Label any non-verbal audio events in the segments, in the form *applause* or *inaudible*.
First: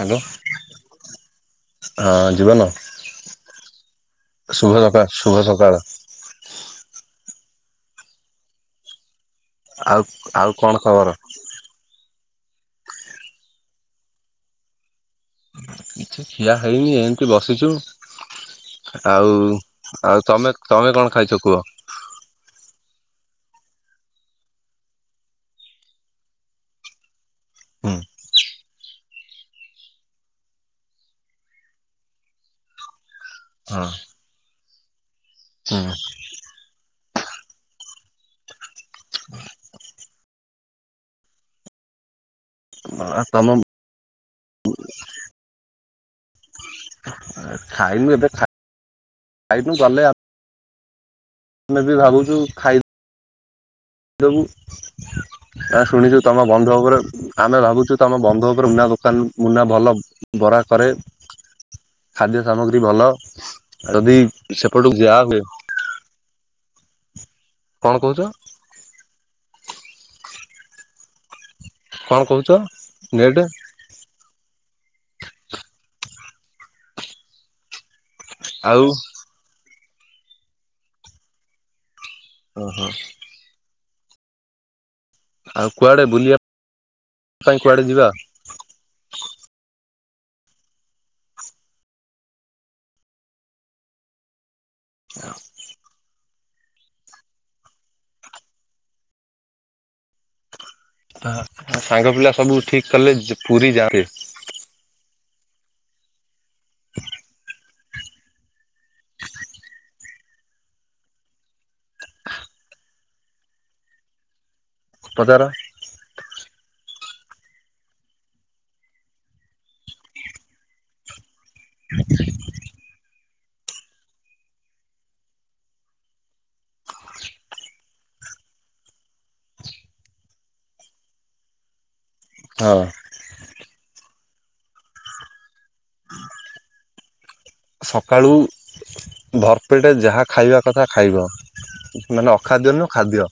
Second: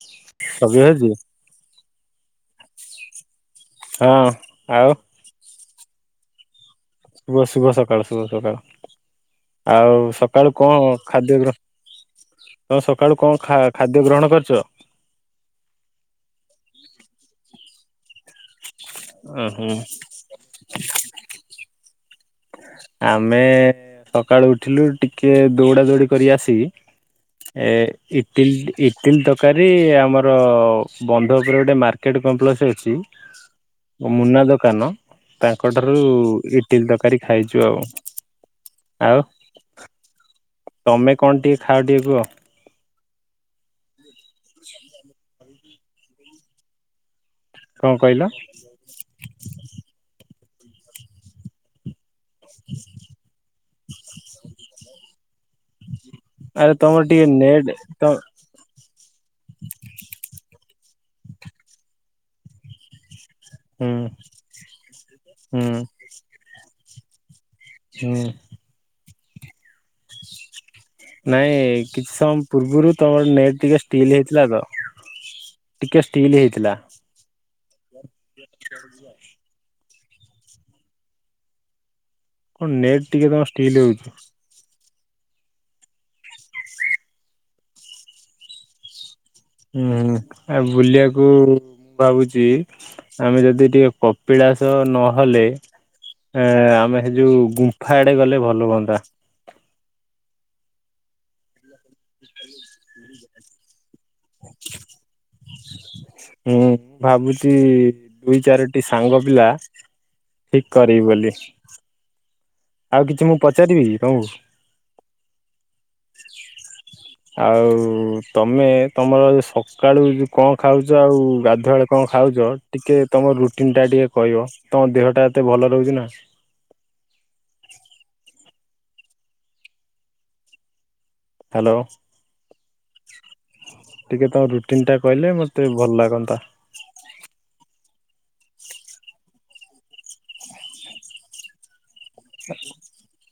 Hello Sabyasachi ହଁ ଜିବନ। ହଁ ଶୁଭ ଆଉ ସକାଳ ଶୁଭ ସକାଳ। ଶୁଭ ଶୁଭ ସକାଳ ଶୁଭ ସକାଳ ଆଉ ସକାଳୁ କଣ ଖାଦ୍ୟ ତମେ ସକାଳୁ କଣ ଖାଦ୍ୟ ଗ୍ରହଣ କରିଛ। କିଛି ଖିଆ ହେଇନି ଏମିତି ବସିଛୁ। ଆଉ ଉଁ ହୁଁ ଆଉ ତମେ ତମେ କଣ ଖାଇଛ କୁହ? ଆମେ ସକାଳୁ ଉଠିଲୁ ଟିକେ ଦୌଡା ଦୌଡି କରି ଆସିିକି। ଏ ହୁଁ ଇଟଲି। ଇଟିଲ୍ ତରକାରୀ ଆମର ବନ୍ଧ ଉପରେ ଗୋଟେ ମାର୍କେଟ କମ୍ପ୍ଲେକ୍ସ ଅଛି। ହଁ ମୁନା ଦୋକାନ ତାଙ୍କ ଠାରୁ ଇଟିଲ ତରକାରି ଖାଇଛୁ ଆଉ ଆଉ। ତମେ କଣ ଟିକେ ଖାଅ ଟିକେ କୁହ। କମ। *unintelligible* କଣ ଖାଇନୁ କହିଲ ଏବେ ଖାଇବୁ ଗଲେ। ଆମେ ବି ଭାବୁଛୁ ଖାଇଦବୁ। ଲବୁ *unintelligible* ଶୁଣିଛୁ ତମ ଆରେ ବନ୍ଧ ଉପରେ ତମର ଟିକେ ଆମେ ନେଟ୍ ଭାବୁଛୁ ତ ତମ ବନ୍ଧ ଉପରେ ମୁନା ଦୋକାନ ମୁନା ଭଲ ବରା କରେ ଖାଦ୍ୟ ସାମଗ୍ରୀ ଭଲ। ଆଉ ହୁଁ ଯଦି ସେପଟକୁ ଯାଆନ୍ତେ। ହୁଁ କଣ ହୁଁ କହୁଛ। ନାଇଁ କିଛି କଣ ସମୟ କହୁଛ ପୂର୍ବରୁ ତମର ନେଟ ନେଟ୍ ଟିକେ ଷ୍ଟିଲ୍ ହେଇଥିଲା ତ। ଟିକେ ଷ୍ଟିଲ୍ ହେଇଥିଲା। ଆଉ *inaudible* କଣ ଓହୋ ନେଟ୍ ଟିକେ ତମ ଷ୍ଟିଲି ହଉଛି। ଆଉ କୁଆଡେ ବୁଲିବା ପାଇଁ କୁଆଡେ ଯିବା ହୁଁ ଆ ବୁଲିବାକୁ ମୁଁ ଭାବୁଛି ଆମେ ଯଦି ଟିକେ କପିଳାସ। ନହେଲେ ଆମେ ସେ ଯୋଉ ଗୁମ୍ଫା ଆଡେ ଗଲେ ଭଲ ହୁଅନ୍ତା। ସାଙ୍ଗ ପିଲା ସବୁ ଠିକ କଲେ ପୁରୀ ଯାଆନ୍ତେ। ହୁଁ ମୁଁ ଭାବୁଛି ଦୁଇ ଚାରିଟି ସାଙ୍ଗ ପିଲା। ଠିକ କରିବି ବୋଲି। ଆଉ କିଛି ମୁଁ ପଚାରିବି ତମକୁ। ପଚାର। ଆଉ ତମେ ତମର ସକାଳୁ କଣ ଖାଉଛ ଆଉ। ଗାଧୁଆବେଳେ କଣ ଖାଉଛ ଟିକେ ତମର ରୁଟି ତିନିଟା ଟିକେ କହିବ ତମ ଦେହ ଟା ଏତେ ଭଲ ରହୁଛି ନା। ହାଲୋ। ହଁ ଟିକେ ତମ ରୁଟିନ ଟା କହିଲେ ମତେ ଭଲ ଲାଗନ୍ତା। ସକାଳୁ ଭରପେଟେ ଯାହା ଖାଇବା କଥା ଖାଇବ। ମାନେ ଅଖାଦ୍ୟ ନୁହଁ ଖାଦ୍ୟ।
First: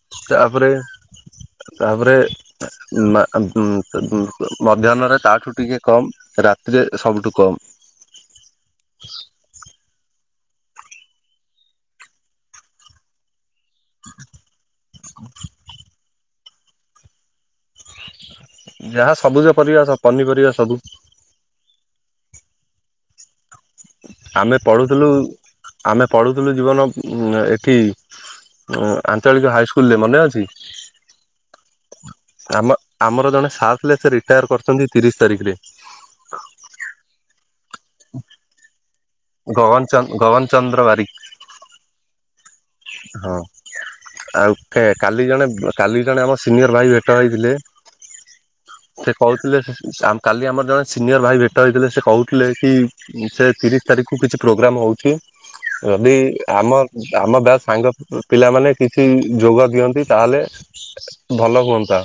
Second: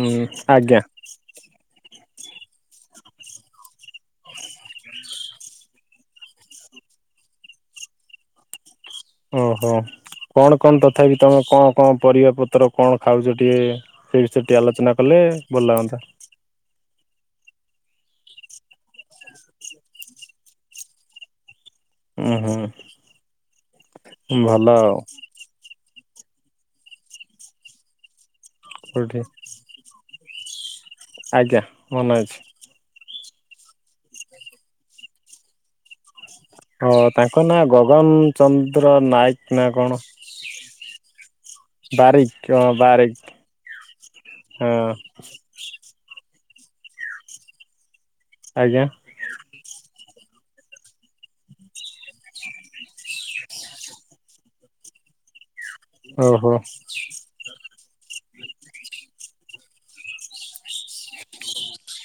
ହୁଁ ତାପରେ ଆଜ୍ଞା। ତାପରେ ମଧ୍ୟାହ୍ନରେ ତାଠୁ ଟିକେ କମ୍ ରାତି ରାତିରେ ସବୁଠୁ କମ୍। ଓହୋ କଣ କଣ ତଥାପି ତମେ କଣ କଣ ପରିବା ପତ୍ର କଣ ଖାଉଛ। ଟିକେ ସେ ବିଷୟରେ ଟିକେ ଆଲୋଚନା କଲେ ଭଲ ହୁଅନ୍ତା। ଯାହା ସବୁଜ ପରିବା ପନିପରିବା ସବୁ ହୁଁ ହୁଁ। ଆମେ ଭଲ ଆଉ ପଢୁଥିଲୁ ଆମେ ପଢୁଥିଲୁ ଜୀବନ ଏଠି କୋଉଠି ଆଞ୍ଚଳିକ ହାଇସ୍କୁଲରେ ମନେ ଅଛି? ଆଜ୍ଞା ମନେଅଛି। ଆମ ଆମର ଜଣେ ସାଥ ଲେଚର ରିଟାୟାର କରିଛନ୍ତି ତିରିଶ ତାରିଖରେ ହ ତାଙ୍କ ନାଁ ଗଗନ ଚନ୍ଦ ଗଗନ ଚନ୍ଦ ଗଗନ ଚନ୍ଦ୍ର ବାରିକ। ବାରିକ। ହଁ ବାରିକ ହଁ ଆଉ ହଁ କା-କାଲି ଜଣେ କାଲି ବି ଜଣେ ଆମ ସିନିୟର ଭାଇ ଭେଟ ହେଇଥିଲେ ଆଜ୍ଞା ସେ କହୁଥିଲେ ସାମ୍ କାଲି ଆମର ଜଣେ ସିନିୟର୍ ଭାଇ ଭେଟ ହେଇଥିଲେ ସେ କହୁଥିଲେ କି, ସେ ତିରିଶ ତାରିଖକୁ କିଛି ପ୍ରୋଗ୍ରାମ୍ ହଉଛି ଯଦି ଓହୋ ଆମ ଆମ ବ୍ୟାଚ ସାଙ୍ଗ ପିଲାମାନେ କିଛି ଯୋଗ ଦିଅନ୍ତି ତାହେଲେ ଭଲ ହୁଅନ୍ତା।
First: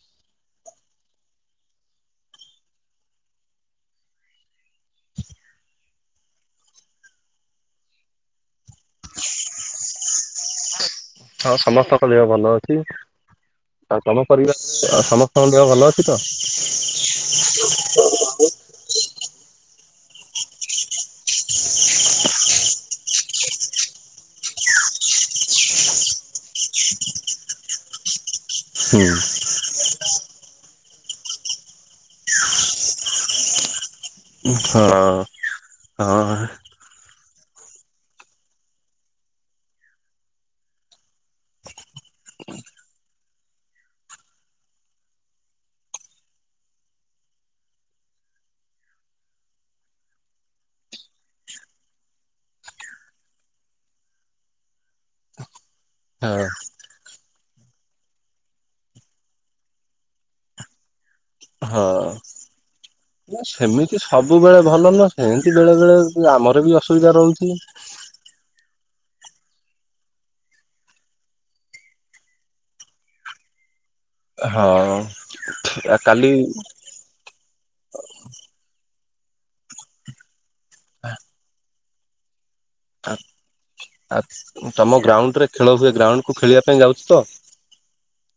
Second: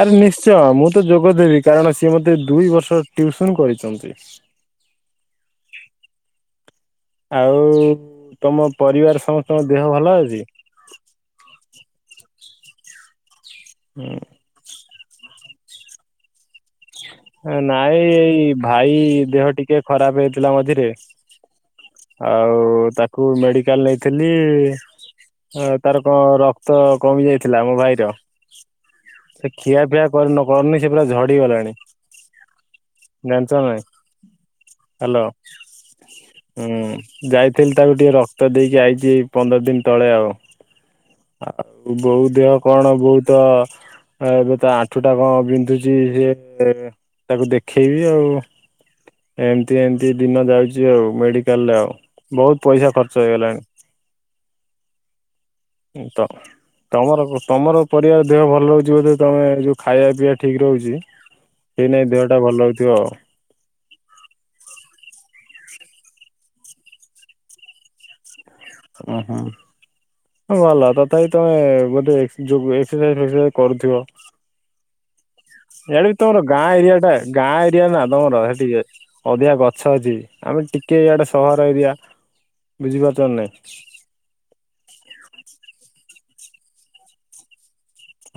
ଆରେ ନିଶ୍ଚୟ। ମୁଁ ତ ଯୋଗଦେବି କାରଣ ସିଏ ମତେ ଦୁଇ ବର୍ଷ ଟିଉସନ କରିଚନ୍ତି। ଆଉ ତମ ପରିବାର ସମସ୍ତଙ୍କ ଦେହ ଭଲ ଅଛି? ହଁ ସମସ୍ତଙ୍କ ଦେହ ଭଲ ଅଛି। ଆଉ ତମ ପରିବାର? ସମସ୍ତଙ୍କ ଦେହ ଭଲ ଅଛି ତ? ନାଇଁ ଏଇ ଭାଇ ଦେହ ଟିକେ ଖରାପ ହେଇଥିଲା ମଝିରେ ଆଉ ତାକୁ ମେଡିକାଲ ନେଇଥେଲି ତାର କଣ ରକ୍ତ କମି ଯାଇଥିଲା ମୋ ଭାଇର ହଁ। ସେ ଖିଆପିଆ କରି କରୁନି ସେ ପୁରା ଝଡିଗଲାଣି। ଜାଣିଚ ନା ନାଇଁ? ହ୍ୟାଲୋ ହଁ ହୁଁ। ଯାଇଥିଲି ତାକୁ ଟିକେ ରକ୍ତ ଦେଇକି ଆଇଚି ପନ୍ଦର ଦିନ ତଳେ ଆଉ। ଆଉ ବୋଉ ଦେହ କଣ ବହୁତ ଏବେ ତା ଆଣ୍ଠୁ ଟା କଣ ବିନ୍ଧୁଛି ଯେ ତାକୁ ଦେଖେଇବି ଆଉ। ଏମତି ଏମତି ଦିନ ଯାଉଚି ଆଉ, ମେଡିକାଲ ରେ ଆଉ, ବହୁତ ପଇସା ଖର୍ଚ୍ଚ ହେଇଗଲାଣି। *inaudible* ତ ହଁ ତମର ତମର ପରିବାର ଦେହ ଭଲ ରହୁଛି ବୋଧେ, ତମେ ଏଇ ଯୋଉ ଖାଇବା ପିଇବା ଠିକ ରହୁଛି ସେଇ ନାଇଁ ଦେହଟା ଭଲ ରହୁଥିବ ଆଉ। ନା ସେମିତି ସବୁବେଳେ ଭଲ ନୁହଁ, ସେମିତି ବେଳେ ବେଳେ ଆମର ବି ଅସୁବିଧା ରହୁଛି। *inaudible* ଉଁ ହୁଁ। ହଁ ଭଲ ତଥାପି ତମେ ବୋଧେ ଯୋଉ ଏକ୍ସରସାଇଜ ଫେକ୍ସରସାଇଜ କରୁଥିବ। ହଁ। ଆଡେ ବି କାଲି ତମର ଗାଁ ଏରିଆଟା ଗାଁ ଏ ଏରିଆ ନା ତମର ସେ ଟିକେ, ଅଧିକା ଗଛ ଅଛି ଆମେ ଟିକେ ଇଆଡେ ସହର ଏରିଆ ବୁଝିପାରୁଛ ନାଇଁ ଆ ତମ ଗ୍ରାଉଣ୍ଡରେ ଖେଳ ହୁଏ ଗ୍ରାଉଣ୍ଡ କୁ ଖେଳିବା ପାଇଁ ଯାଉଛୁ ତ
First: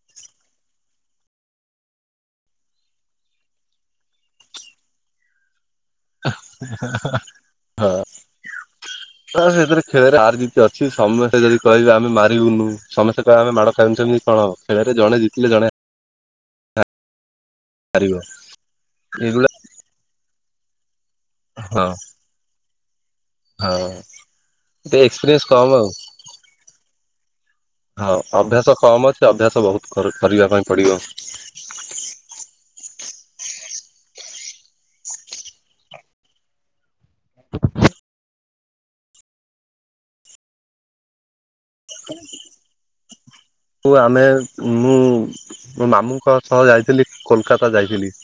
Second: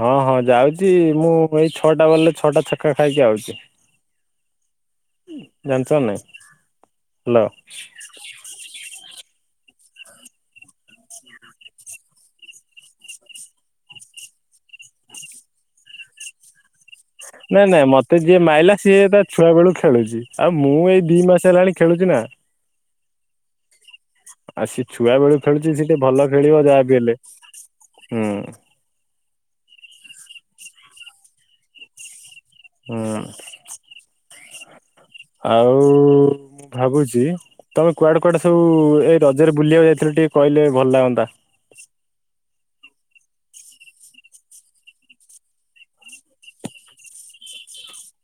ହଁ ହଁ ଯାଉଚି ମୁଁ ଏଇ ଛଅଟା ବଲରେ ଛଅଟା ଛକା ଖାଇକି ଆଉଚି। ଜାଣିଛ ନା ନାଇଁ? ହଁ। ହ୍ୟାଲୋ ତ ସେଥିରେ ଖେଳରେ ହାର ଜିତ୍ ଅଛି। ସମସ୍ତେ ଯଦି କହିବେ ଆମେ ମାରିବୁନୁ, ସମସ୍ତେ କହିବେ ଆମେ ମାଡ ଖାଇବୁନୁ ସେମି କଣ ଖେଳରେ ଜଣେ ଜିତିଲେ ଜଣେ ନାଇଁ ନାଇଁ ହାରିବ ମତେ ଯିଏ ମାଇଲା ସିଏ ତା ଛୁଆ ଏଇଭଳିଆ ବେଳୁ ଖେଳୁଚି। ଆଉ ମୁଁ ଏଇ ଦି ମାସ ହେଲାଣି ହଁ ଖେଳୁଛି ନା। ହଁ ଆଉ ସିଏ ଟିକେ ଛୁଆ ବେଳୁ ଏକ୍ସପିରିଏନ୍ସ ଖେଳୁଛି କମ ସିଏ ଆଉ। ଟିକେ ଭଲ ଖେଳିବ ଯାହା ବିି ହେଲେ। ହଁ ହୁଁ ଅଭ୍ୟାସ କମ ଅଛି ତ ଅଭ୍ୟାସ ବହୁତ କରିବା ପାଇଁ ପଡିବ। ହୁଁ। ଆଉ ଭାବୁଛି ତମେ କୁଆଡେ କୁଆଡେ ସବୁ ଏଇ ରଜରେ ବୁଲିବାକୁ ଯାଇଥିଲ ଟିକେ କହିଲେ ଭଲ ଲାଗନ୍ତା। *inaudible* ଆମେ ମୁଁ ମୋ ମାମୁଁ ସହ ଯାଇଥିଲି କୋଲକାତା ଯାଇଥିଲି। *inaudible*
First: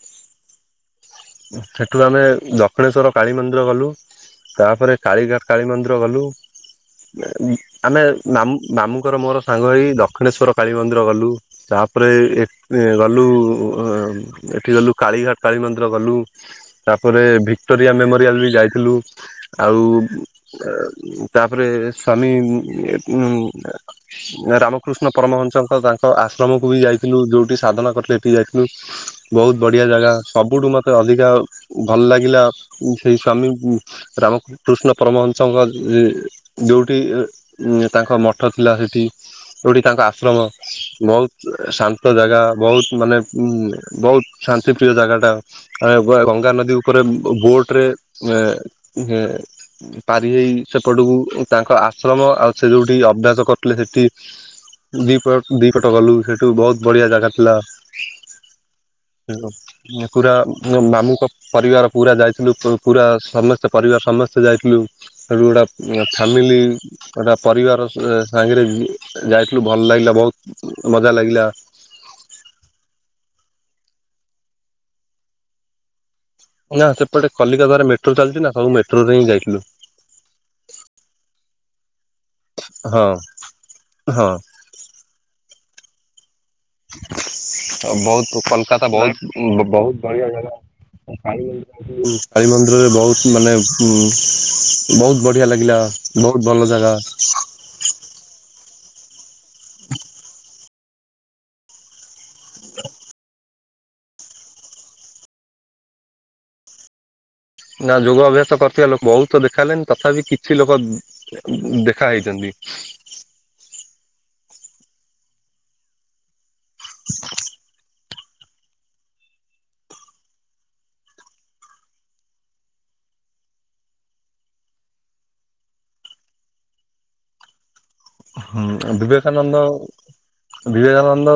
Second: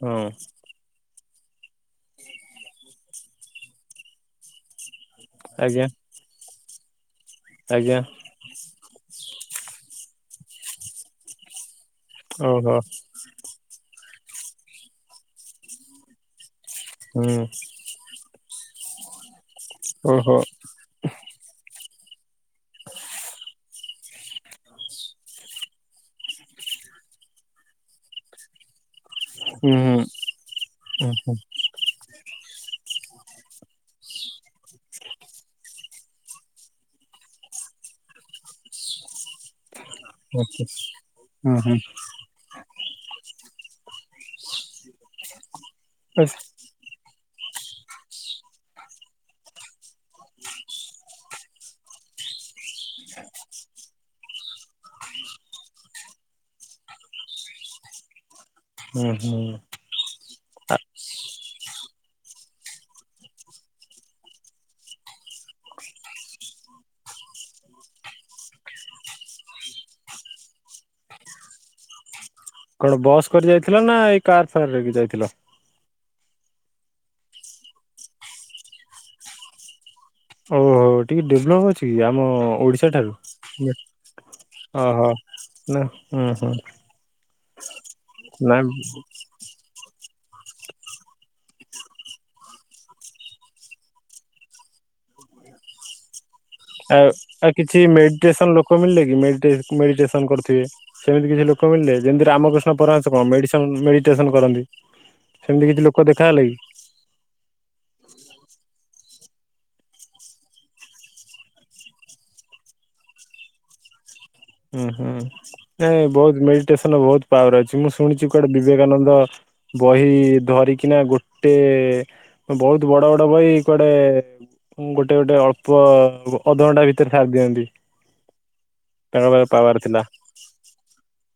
ହୁଁ। ସେଠୁ ଆମେ ଦକ୍ଷଣେଶ୍ୱର କାଳୀ ମନ୍ଦିର ଗଲୁ। ତାପରେ କାଳିଘାଟ କାଳୀ ଆଜ୍ଞା ମନ୍ଦିର ଗଲୁ। ଆଜ୍ଞା ଆମେ ମାମୁଁଙ୍କର ମୋର ସାଙ୍ଗ ହେଇକି ଦକ୍ଷିଣେଶ୍ୱର କାଳୀ ମନ୍ଦିର ଗଲୁ। ତା ତାପରେ ଓହୋ ଗଲୁ ଏଠି ଗଲୁ କାଳିଘାଟ କାଳୀ ମନ୍ଦିର ଗଲୁ। ତାପରେ ହୁଁ ଭିକ୍ଟୋରିଆ ମେମୋରିଆଲ ବି ଯାଇଥିଲୁ। ଆଉ ଓହୋ ତାପରେ ସ୍ୱାମୀ ରାମକୃଷ୍ଣ ପରମହଂସଙ୍କ ତାଙ୍କ ଆଶ୍ରମକୁ ବି ଯାଇଥିଲୁ। ଯୋଉଁଠି ସାଧନା କରିଥିଲେ ଏଠିକି ଯାଇଥିଲୁ। ବହୁତ ହୁଁ ବଢ଼ିଆ ହୁଁ। ଜାଗା ସବୁଠୁ ମୋତେ ହୁଁ ଅଧିକା ଭଲ ଲାଗିଲା ସେଇ ସ୍ଵାମୀ ରାମକୃଷ୍ଣ ପରମହଂସଙ୍କ ଯୋଉଠି ତାଙ୍କ ମଠ ଥିଲା ସେଠି। ଯୋଉଠି ତାଙ୍କ ଆଶ୍ରମ ହୁଁ ବହୁତ ହୁଁ ଶାନ୍ତ ଜାଗା ବହୁତ ମାନେ ବହୁତ ଶାନ୍ତି ପ୍ରିୟ ଜାଗା ଟା ହୁଁ ଗଙ୍ଗା ନଦୀ ଉପରେ ବୋଟରେ ଏ ଏ ପାରି ହେଇ ସେପଟକୁ ତାଙ୍କ ଆଶ୍ରମ ଆଉ ସେ ଯୋଉଠି ଅଭ୍ୟାସ କରୁଥିଲେ ସେଠି ଦିପଟ ଦିପଟ ଗଲୁ ସେଇଠୁ ବହୁତ ବଢିଆ ଜାଗା ଥିଲା। ହୁଁ ହୁଁ। *unintelligible* ପୁରା ମାମୁଁ ଙ୍କ ପରିବାର ପୁରା ଯାଇଥିଲୁ। ପୁରା ସମସ୍ତେ ପରିବାର ସମସ୍ତେ ଯାଇଥିଲୁ ସେଠୁ ଗୋଟେ ଫ୍ୟାମିଲି ପରିବାର ସାଙ୍ଗରେ ଯାଇଥିଲୁ ଭଲ ଲାଗିଲା ବହୁତ, ମଜା ଲାଗିଲା। *inaudible* କଣ ବସ୍ କରି ଯାଇଥିଲ ନା ଏଇ କାର ଫାରରେ ଯାଇଥିଲ? ନା ସେପଟେ କଲିକତା ରେ ମେଟ୍ରୋ ଚାଲିଛି ନା ସବୁ ମେଟ୍ରୋ ରେ ହିଁ ଯାଇଥିଲୁ। ଓହୋ ଟିକେ ଡେଭଲପ୍ ଅଛି କି ଆମ ଓଡିଶା ହଁ ଠାରୁ? ହଁ ଓହୋ ନା ହୁଁ ବହୁତ ନାଇଁ କୋଲକାତା ବହୁତ ବହୁତ ବଢିଆ ଜାଗା। କାଳୀ ମନ୍ଦିର ଯୋଉ କାଳୀ ମନ୍ଦିରରେ ବହୁତ ମାନେ ବହୁତ ବଢିଆ ଲାଗିଲା। ବହୁତ ଭଲ ଜାଗା। ଆଉ କିଛି ମେଡିଟେସନ ଲୋକ ମିଳିଲେ କି? ମେଡିଟେସନ କରୁଥିବେ? ସେମିତି କିଛି ଲୋକ ମିିଳିଲେ ଯେମତି ରାମକୃଷ୍ଣ ପରମଂହସ କଣ ମେଡିସିନ ମେଡିଟେସନ କରନ୍ତି। ସେମତି କିଛି ଲୋକ ଦେଖାହେଲେ କି? ନା ଯୋଗ ଅଭ୍ୟାସ କରିଥିବା ଲୋକ ବହୁତ ଦେଖା ହେଲେନି ତଥାପି କିଛି ଲୋକ ଦେଖା ହେଇଛନ୍ତି। ଉଁ ହୁଁ ନାଇଁ ବହୁତ ମେଡିଟେସନ ବହୁତ ପାୱାର ଅଛି ମୁଁ ଶୁଣିଛି କୁଆଡେ ବିବେକାନନ୍ଦ ବହି ଧରିକିନା ଗୋଟେ ବହୁତ ବଡ ବଡ ବହି କୁଆଡେ ଗୋଟେ ଗୋଟେ ଅଳ୍ପ ଅଧଘଣ୍ଟା ଭିତରେ ସାରି ଦିଅନ୍ତି। ହୁଁ ତାଙ୍କ ପାଖରେ ବିବେକାନନ୍ଦ ପାୱାର ଥିଲା। ବିବେକାନନ୍ଦ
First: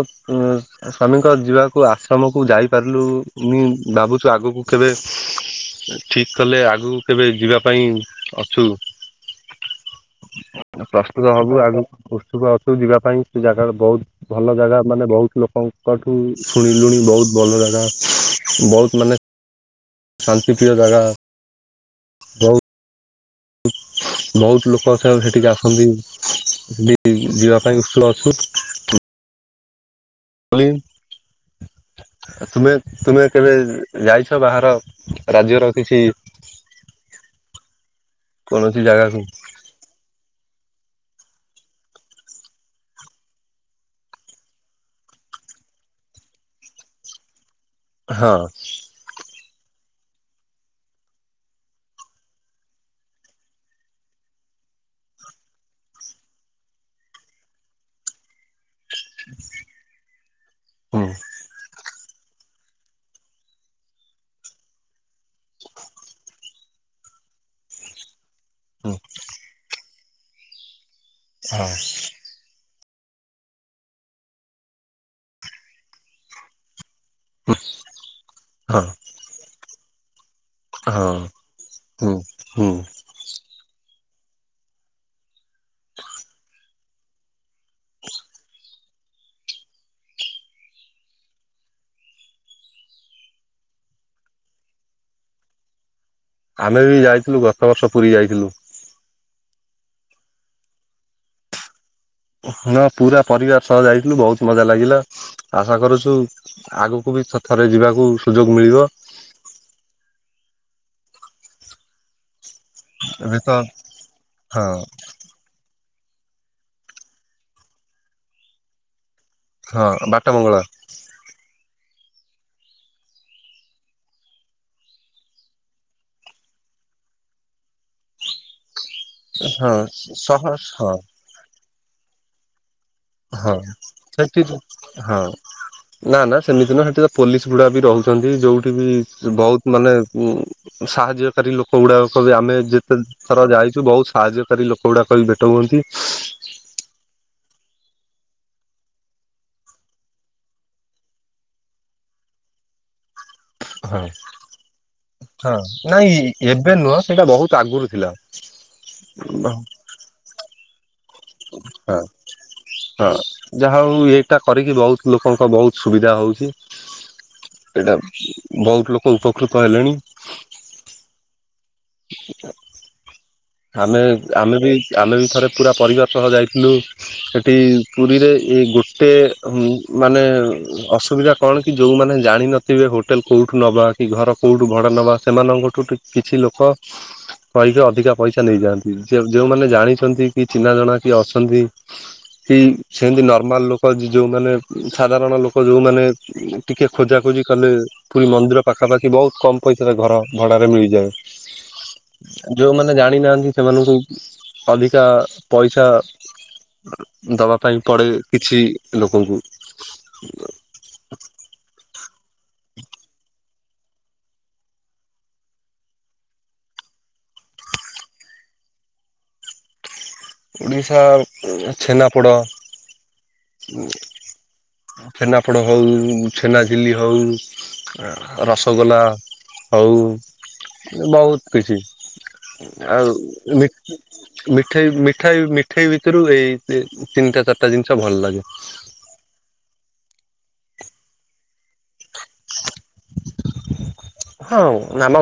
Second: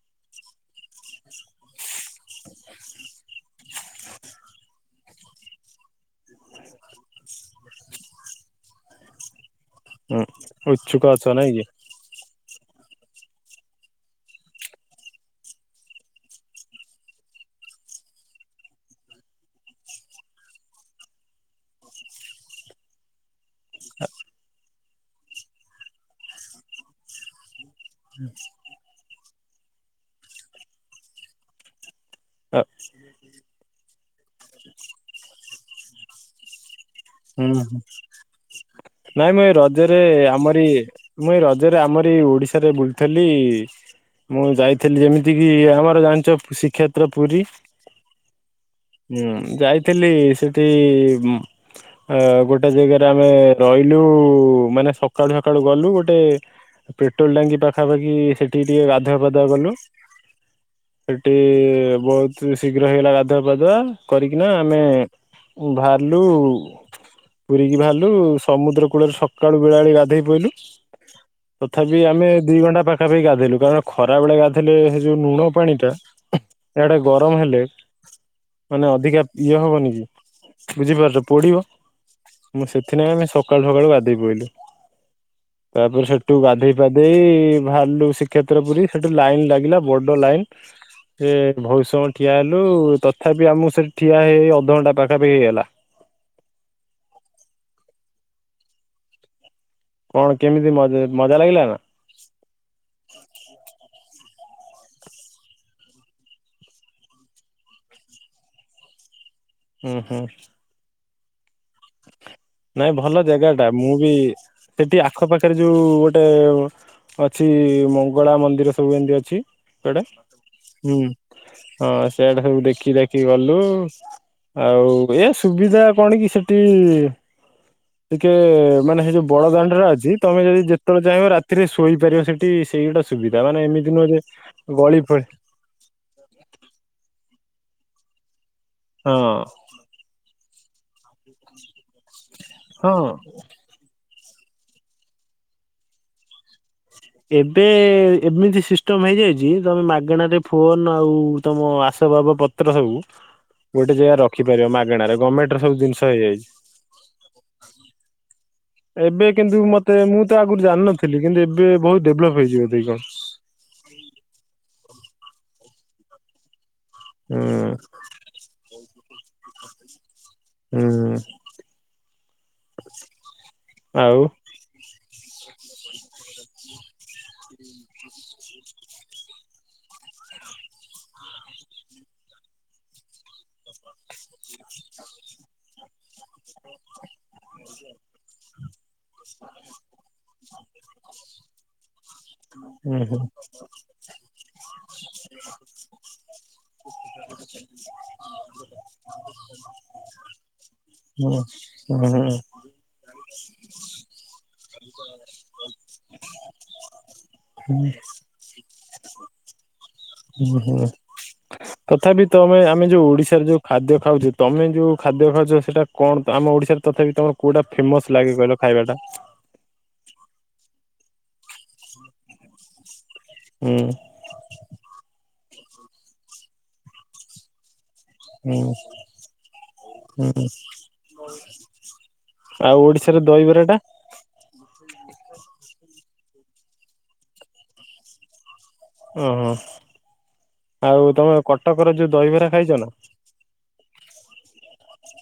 ସ୍ଵାମୀଙ୍କ ଯିବାକୁ ଆଶ୍ରମକୁ ଯାଇପାରିଲୁନି ଭାବୁଛୁ ଆଗକୁ କେବେ ଠିକ କଲେ ଆଗକୁ କେବେ ଯିବା ପାଇଁ ଅଛୁ। ଉଁ ଉଛୁକା ପ୍ରସ୍ତୁତ ଅଛ ନାଇ। ହବୁ ଆଗକୁ ଉଛୁକ ସେଠାକୁ ଯିବା ପାଇଁ ସେ ଜାଗା ବହୁତ ଭଲ ଜାଗା ମାନେ ବହୁତ ଲୋକଙ୍କଠୁ ଶୁଣିଲୁଣି ବହୁତ ଭଲ ଜା ଜାଗା ବହୁତ ମାନେ ଶାନ୍ତିପ୍ରିୟ ଜାଗା ବହୁତ। ବହୁତ ଲୋକ ସେଠିକି ଆସନ୍ତି, ସେଠି ଯିବା *inaudible* କଲି ତୁମେ ତୁମେ କେବେ ଯାଇଛ ବାହାର ରାଜ୍ୟର କିଛି, ହୁଁ ହୁଁ, କୌଣସି ଜାଗାକୁ ନାଇଁମ ଏ ରଜରେ ଆମଆ ମୁଁ ଏଇ ରଜରେ ଆମରି ଓଡିଶାରେ ବୁଲଥେଲି ମୁଁ ଯାଇଥିଲି ଯେମିତି କିି ଆମର ଜାଣିଛ ଶ୍ରୀକ୍ଷେତ୍ର ପୁରୀ। ହଁ। ହୁଁ ଯାଇଥିଲି ସେଠି ଇ ଅ ଗୋଟେ ଜେଗାରେ ଆମେ ରହିଲୁ, ଉ ମାନେ ସକାଳୁ ସକାଳୁ ଗଲୁ ଗୋଟେ ପେଟ୍ରୋଲ ଟାଙ୍କି ପାଖାପାଖି ସେଠି, ଏଠି ଟିକେ ଗଧୁଆ ପାଧୁଆ କଲୁ, ହୁଁ ହେଠି ବହୁତ ଶୀଘ୍ର ହେଇଗଲା ଗାଧୁଆ ପାଧୁଆ, କରିକିନା ଆମେ ବାହାରିଲୁ ପୁୁରୀ କି ବାହାରିଲୁ ସମୁଦ୍ର ହୁଁ କୂଳରେ ସକାଳୁ ବେଳାବେଳୀ ଗାଧେଇ ପଇଲୁ। ହଁ ତଥାପି ଆମେ ଦି ଘଣ୍ଟା ପା ପାଖାପି ଗାଧେଇଲୁ, କାରଣ ଖରା ବେଳେ ଗାଧେଇଲେ ହେଯଉ ନୁଣ ପାଣି ଟା ୟାଡେ ଗରମ ହେଲେ, ହଁ ମାନେ ଅଧିକା ଇଏ ହବନି କି। ହଁ ବୁଝିପାରୁଛ ପୋଡିବ ହୁଁ ହୁଁ ମୁଁ ସେଥିନାଗି ଆମେ ସକାଳୁ ସକାଳୁ ଗାଧେଇ ପଇଲୁ। ତାପରେ ସେଠୁ ଗାଧେଇ ପାଧେଇ ବାହାରିଲୁ ଶ୍ରୀକ୍ଷେତ୍ର ପୁରୀ, ସେଠୁ ଲାଇନ ଲାଗିଲା ବଡ ଲାଇନ ଏ ଭଉତ୍ ସମୟ ଠିଆ ହେଲୁ, ତଥାପି ଆମକୁ ସେଠି ଠିଆ ହେଇ ହେଇ ଅଧଘଣ୍ଟା ପାଖାପାଖି ହେଇଗଲା। ଆମେ ବି ଯାଇଥିଲୁ ଗତ ବର୍ଷ ପୁରୀ ଯାଇଥିଲୁ। କଣ କେମିତି ମଜ୍ ମଜା ଲାଗିଲା ନା? ହଁ ପୁରା ପରିବାର ସହ ଯାଇଥିଲୁ। ବହୁତ ମଜା ଲାଗିଲା। ଆଶା କରୁଛୁ ଆଗକୁ ବି ଥ ଥରେ ଯିବାକୁ ସୁଯୋଗ ମିଳିବ। ଉ ହୁଁ। ନାଇଁ ଭଲ ଏବେ ଜାଗା ତ ଟା। ମୁଁ ବି ହଁ ସେଠି ଆଖପାଖରେ ଯୋଉ ଗୋଟ ଟେ ଏ ଅଛି ମଙ୍ଗଳା ମନ୍ଦିର ସବୁ ଏମିତି ହଁ ଅ ଅଛି ସେଟା ବାଟ ମଙ୍ଗଳା ହୁଁ, ହଁ ସେଆଡେ ସବୁ ଦେଖି ଦେଖି ଗଲୁ। ଆଉ ଏ ସୁବିଧା କଣ କି ସେଠି, ଟିକେ ମାନେ ସେଇ ଯୋଉ ହଁ ବଡଦାଣ୍ଡଟା ଅଛି, ତମେ ସହ ଯଦି ହଁ ଯେତେବେଳେ ଚାହିଁବ ରାତ ତିରେ ଶୋଇପାରିବ ସେଠି। ସେଇଟା ସୁବିଧା ହଁ ମାନେ ଏମିତି ନୁହଁ ଯେ ସେଠି ଗଳି ହଁ ଫଳି ନା ନା ସେମିତି ନୁହଁ, ହେଠିତ ପୋଲିସ ଗୁଡ଼ା ବି ରହୁଛନ୍ତି, ଯଉଠି ବି ହଁ ବହୁତ ମାନେ ସାହାଯ୍ୟକାରୀ ଲୋକ ଗୁଡ଼ାକ କ ଆମେ ହଁ ଯେତେ ଥର ଯାଇଛୁ ବହୁତ ସାହାଯ୍ୟକାରୀ ଲୋକ ଗୁଡାକହିଁ ଭେଟ ହୁଅନ୍ତି। ଏବେ ଏମିତି ସିଷ୍ଟମ ହେଇଯାଇଛି, ତମେ ମାଗଣା ରେ ଫୋନ ଆଉ ତମ ଆସ ବାବ ପତ୍ର ସବୁ, ଗୋଟେ ହଁ ଜେଗାରେ ରଖିପାରିବ ମାଗଣାରେ, ହଁ ଗମେଣ୍ଟ ସବୁ ଦିନିଷ ନାଇଁ ହେଇଯାଇଛି। ଏବେ ନୁହଁ ସେଇଟା ବହୁତ ଆଗରୁ ଥିଲା ଏବେ କିନ୍ତୁ ମତେ ମୁଁ ତ ଆଗରୁ ଜାଣିନଥିଲି, କିନ୍ତୁ ଏବେ ହଁ ବହୁତ ଡେଭଲପ ହେଇଛି ବୋଧେ କି କଣ? ହଁ, ଯାହା ହଉ ଏଇଟା କରିକି ବହୁତ ଲୋକଙ୍କ ବହୁତ ସୁବିଧା ହଉଛି। ହୁଁ ଏଇଟା ବହୁତ ଲୋ ଉପକୃତ ହେଲେଣି। ହୁଁ ଆମେ, ଆଉ ଆମେ ବି ଆମେ ବି। ଥରେ ପୁରା ପରିବାର ସହ ଯାଇଥିଲୁ। ସେଠି ପୁରୀରେ ଏ ଗୋଟେ ମାନେ, ଅସୁବିଧା କଣ କି ଯୋଉମାନେ ଜାଣିିନଥିବେ, ହୋଟେଲ କୋଉଠୁ ନବା, କି ଘର କୋଉଠୁ ଭଡା ନବା? ସେମାନଙ୍କଠୁ କି କିଛି ଲୋକ କହିକି ଅଧିକା ପଇସା ନେଇଯାଆନ୍ତି। ଯେଉଁମାନେ ଜାଣିଛନ୍ତି କି ଚିହ୍ନା ଜଣା କିଏ ଅଛନ୍ତି। କି ହୁଁ ହୁଁ ସେମିତି ନର୍ମାଲ ଲୋକ ଯୋଉମାନେ ସାଧାରଣ ଲୋକ ଯୋଉମାନେ ଟିକେ ଖୋଜାଖୋଜି କଲେ ପୁରୀ ମନ୍ଦିର ପାଖାପାଖି ବହୁତ କମ ପଇସାାରେ ଘର ଭଡାରେ ମିଳିଯାଏ। ହୁଁ ହୁଁ ଯୋଉମାନେ ଜାଣିନାହାନ୍ତି ସେମାନଙ୍କୁ ଅଧିକା ପଇସା ଦବା ପାଇଁ ପଡ଼େ କିଛି ଲୋକଙ୍କୁ। ହୁଁ ହୁଁ। ତଥାପି ତମେ ଆମେ ଯୋଉ ଓଡିଶାର ଯୋଉ ଖାଦ୍ୟ ଖାଉଛ ତମେ ଯୋଉ ଖାଦ୍ୟ ଖାଉଛ ସେଇଟା କଣ ଆମ ଓଡିଶାରେ ତଥାପି ତମେ କୋଉଟା ଫେମସ ଲାଗେ କହିଲ? ଖାଇବା ଟା? ଓଡ଼ିଶା ଛେନାପୋଡ଼ ହୁଁ ଛେନାପୋଡ ହଉ ଛେନାଝିଲି ହଉ। ହୁଁ ରସଗୋଲା ହଉ ହୁଁ ବହୁତ କିଛି। ଆଉ ଓଡିଶାର ଦହିବରାଟା ମିଠେଇ ମିଠ ମିଠ ମିଠେଇ ଭିତରୁ ଏଇ ତିନିଟା ଚାରିଟା ଜିନିଷ ଭଲ ଲାଗେ। ଓହୋ ଆଉ ତମେ କଟକର ଯୋଉ ଦହିବରା ଖାଇଛ ନା? ହଁ ଆମ